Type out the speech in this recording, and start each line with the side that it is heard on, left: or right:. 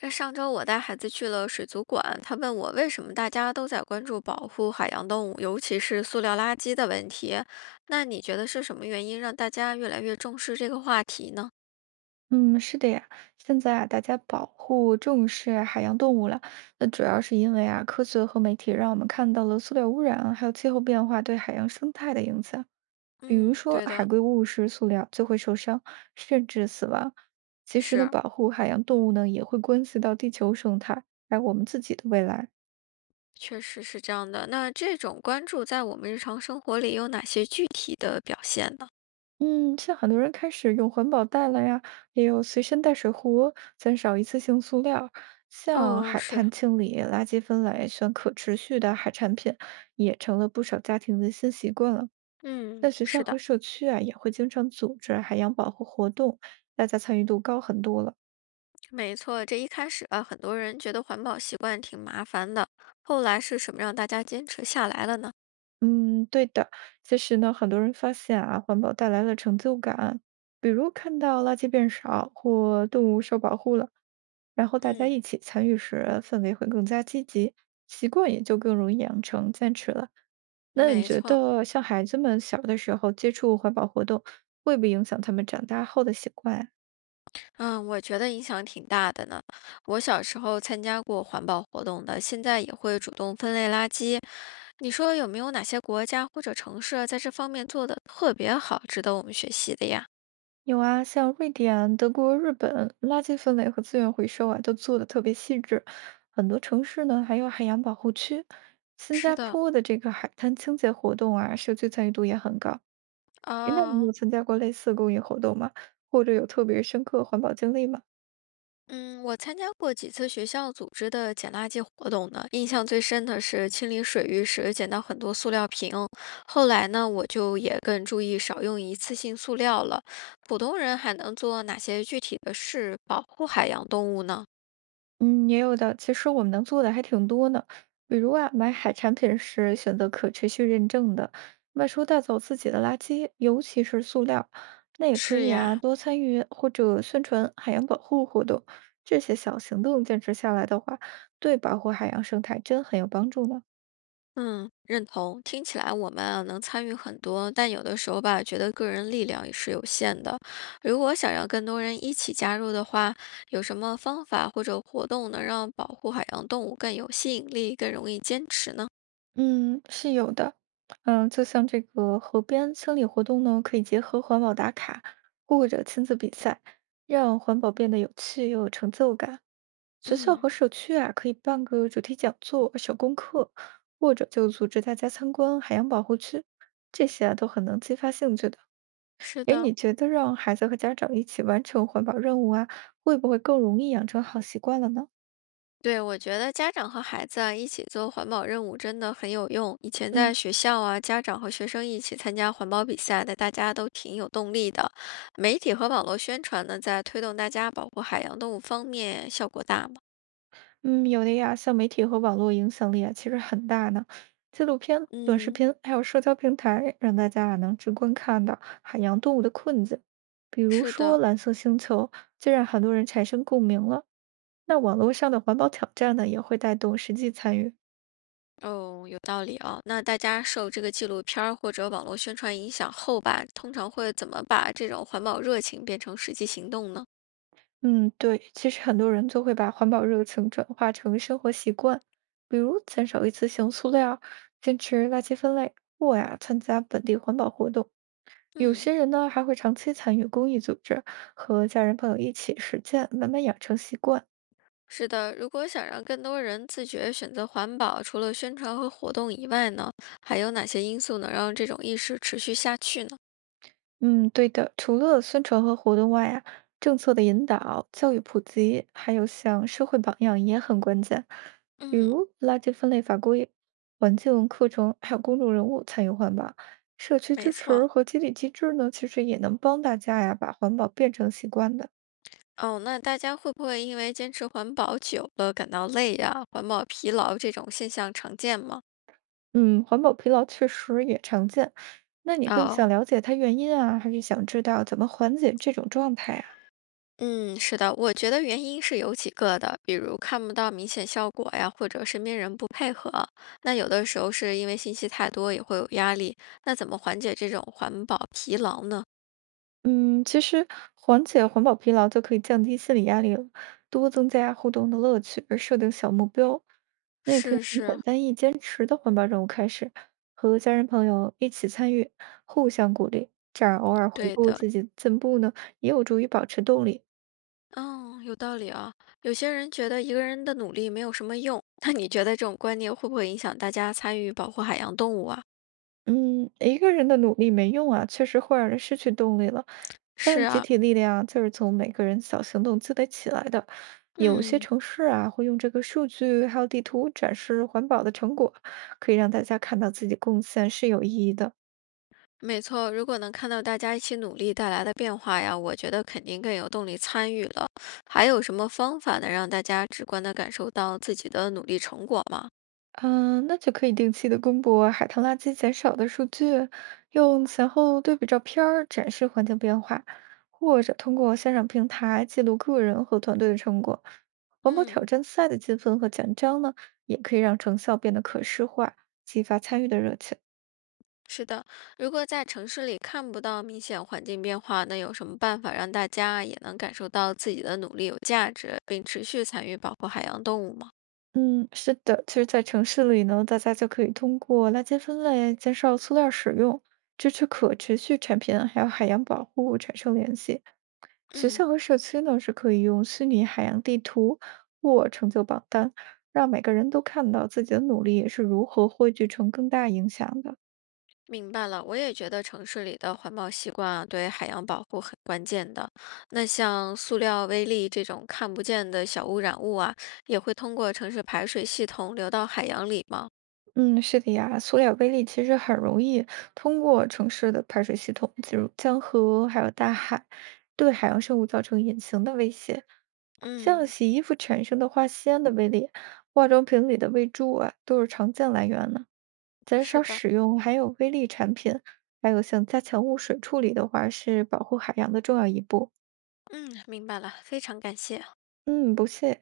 left: 那上周我带孩子去了水族馆，他问我为什么大家都在关注保护海洋动物，尤其是塑料垃圾的问题。那你觉得是什么原因让大家越来越重视这个话题呢？
right: 嗯，是的呀，现在啊，大家保护重视海洋动物了，那主要是因为啊，科学和媒体让我们看到了塑料污染，还有气候变化对海洋生态的影响。比如
left: 嗯，
right: 说，
left: 对
right: 海
left: 的，
right: 龟误食塑料就会受伤，甚至死亡。其实呢，
left: 是，
right: 保护海洋动物呢，也会关系到地球生态，还有我们自己的未来。
left: 确实是这样的。那这种关注在我们日常生活里有哪些具体的表现呢？
right: 嗯，像很多人开始用环保袋了呀，也有随身带水壶，减少一次性塑料。像
left: 哦，
right: 海
left: 是，
right: 滩清理、垃圾分类、选可持续的海产品，也成了不少家庭的新习惯了。
left: 嗯，
right: 在学
left: 是
right: 校
left: 的，
right: 和社区啊，也会经常组织海洋保护活动，大家参与度高很多了。
left: 没错。这一开始啊，很多人觉得环保习惯挺麻烦的，后来是什么让大家坚持下来了呢？
right: 嗯，对的。其实呢，很多人发现啊，环保带来了成就感，比如看到垃圾变少或动物受保护了，然后大家
left: 嗯，
right: 一起参与时，氛围会更加积极，习惯也就更容易养成坚持了。那你
left: 没
right: 觉
left: 错。
right: 得像孩子们小的时候接触环保活动，会不会影响他们长大后的习惯呀？
left: 嗯，我觉得影响挺大的呢。我小时候参加过环保活动的，现在也会主动分类垃圾。你说有没有哪些国家或者城市在这方面做的特别好，值得我们学习的呀？
right: 有啊，像瑞典、德国、日本，垃圾分类和资源回收啊，都做得特别细致。很多城市呢，还有海洋保护区。新
left: 是
right: 加
left: 的，
right: 坡的这个海滩清洁活动啊，社区参与度也很高。诶那你
left: 哦。
right: 有参加过类似公益活动吗？或者有特别深刻环保经历吗？
left: 嗯，我参加过几次学校组织的捡垃圾活动呢，印象最深的是清理水域时捡到很多塑料瓶。后来呢，我就也更注意少用一次性塑料了。普通人还能做哪些具体的事保护海洋动物呢？
right: 嗯，也有的。其实我们能做的还挺多呢，比如啊，买海产品时选择可持续认证的，外出带走自己的垃圾，尤其是塑料。那也可
left: 是
right: 以啊，
left: 呀，
right: 多参与或者宣传海洋保护活动，这些小行动坚持下来的话，对保护海洋生态真很有帮助呢。
left: 嗯，认同。听起来我们啊能参与很多，但有的时候吧，觉得个人力量也是有限的。如果想让更多人一起加入的话，有什么方法或者活动能让保护海洋动物更有吸引力、更容易坚持呢？
right: 嗯，是有的。嗯，就像这个河边清理活动呢，可以结合环保打卡或者亲子比赛，让环保变得有趣又有成就感。学校
left: 嗯，
right: 和社区啊，可以办个主题讲座、小功课，或者就组织大家参观海洋保护区，这些啊都很能激发兴趣的。
left: 是
right: 哎，
left: 的，
right: 你觉得让孩子和家长一起完成环保任务啊，会不会更容易养成好习惯了呢？
left: 对，我觉得家长和孩子啊一起做环保任务真的很有用。以前在
right: 嗯，
left: 学校啊，家长和学生一起参加环保比赛的，大家都挺有动力的。媒体和网络宣传呢，在推动大家保护海洋动物方面效果大吗？
right: 嗯，有的呀，像媒体和网络影响力啊，其实很大呢。纪录片、短视
left: 嗯，
right: 频还有社交平台，让大家啊能直观看到海洋动物的困境。比如
left: 是
right: 说
left: 的，
right: 蓝色星球，就让很多人产生共鸣了。那网络上的环保挑战呢，也会带动实际参与。
left: 哦，有道理啊。那大家受这个纪录片儿或者网络宣传影响后吧，通常会怎么把这种环保热情变成实际行动呢？
right: 嗯，对，其实很多人就会把环保热情转化成生活习惯，比如减少一次性塑料，坚持垃圾分类，或呀参加本地环保活动。有
left: 嗯。
right: 些人呢，还会长期参与公益组织，和家人朋友一起实践，慢慢养成习惯。
left: 是的，如果想让更多人自觉选择环保，除了宣传和活动以外呢，还有哪些因素能让这种意识持续下去呢？
right: 嗯，对的。除了宣传和活动外啊，政策的引导、教育普及，还有像社会榜样也很关键。比
left: 嗯，
right: 如垃圾分类法规、环境课程，还有公众人物参与环保、社区
left: 没
right: 支持
left: 错。
right: 和激励机制呢，其实也能帮大家呀把环保变成习惯的。
left: 哦，那大家会不会因为坚持环保久了感到累呀、环保疲劳这种现象常见吗？
right: 嗯，环保疲劳确实也常见。那你更想
left: 哦，
right: 了解它原因啊，还是想知道怎么缓解这种状态呀？
left: 嗯，是的，我觉得原因是有几个的，比如看不到明显效果呀，或者身边人不配合。那有的时候是因为信息太多，也会有压力。那怎么缓解这种环保疲劳呢？
right: 嗯，其实缓解环保疲劳就可以降低心理压力了，多增加互动的乐趣，而设定小目标，那也可以
left: 是
right: 从简
left: 是，
right: 单易坚持的环保任务开始，和家人朋友一起参与，互相鼓励，这样偶尔回
left: 对
right: 顾
left: 的，
right: 自己的进步呢，也有助于保持动力。
left: 嗯，有道理啊。有些人觉得一个人的努力没有什么用，那你觉得这种观念会不会影响大家参与保护海洋动物啊？
right: 嗯，一个人的努力没用啊，确实会让人失去动力了。
left: 是
right: 但集
left: 啊，
right: 体力量啊就是从每个人小行动积累起来的。有些
left: 嗯，
right: 城市啊，会用这个数据还有地图展示环保的成果，可以让大家看到自己贡献是有意义的。
left: 没错。如果能看到大家一起努力带来的变化呀，我觉得肯定更有动力参与了。还有什么方法能让大家直观的感受到自己的努力成果吗？
right: 嗯，那就可以定期的公布海滩垃圾减少的数据，用前后对比照片儿展示环境变化，或者通过线上平台记录个人和团队的成果。环保挑
left: 嗯。
right: 战赛的积分和奖章呢，也可以让成效变得可视化，激发参与的热情。
left: 是的，如果在城市里看不到明显环境变化，那有什么办法让大家也能感受到自己的努力有价值，并持续参与保护海洋动物吗？
right: 嗯，是的，其实，在城市里呢，大家就可以通过垃圾分类、减少塑料使用、支持可持续产品，还有海洋保护产生联系。学
left: 嗯，
right: 校和社区呢是可以用虚拟海洋地图或成就榜单，让每个人都看到自己的努力是如何汇聚成更大影响的。
left: 明白了。我也觉得城市里的环保习惯啊，对海洋保护很关键的。那像塑料微粒这种看不见的小污染物啊，也会通过城市排水系统流到海洋里吗？
right: 嗯，是的呀，塑料微粒其实很容易通过城市的排水系统进入江河，还有大海，对海洋生物造成隐形的威胁。像
left: 嗯，
right: 洗衣服产生的化纤的微粒，化妆品里的微珠啊，都是常见来源呢。减
left: 是
right: 少
left: 的。
right: 使用含有微粒产品，还有像加强污水处理的话，是保护海洋的重要一步。
left: 嗯，明白了，非常感谢。
right: 嗯，不谢。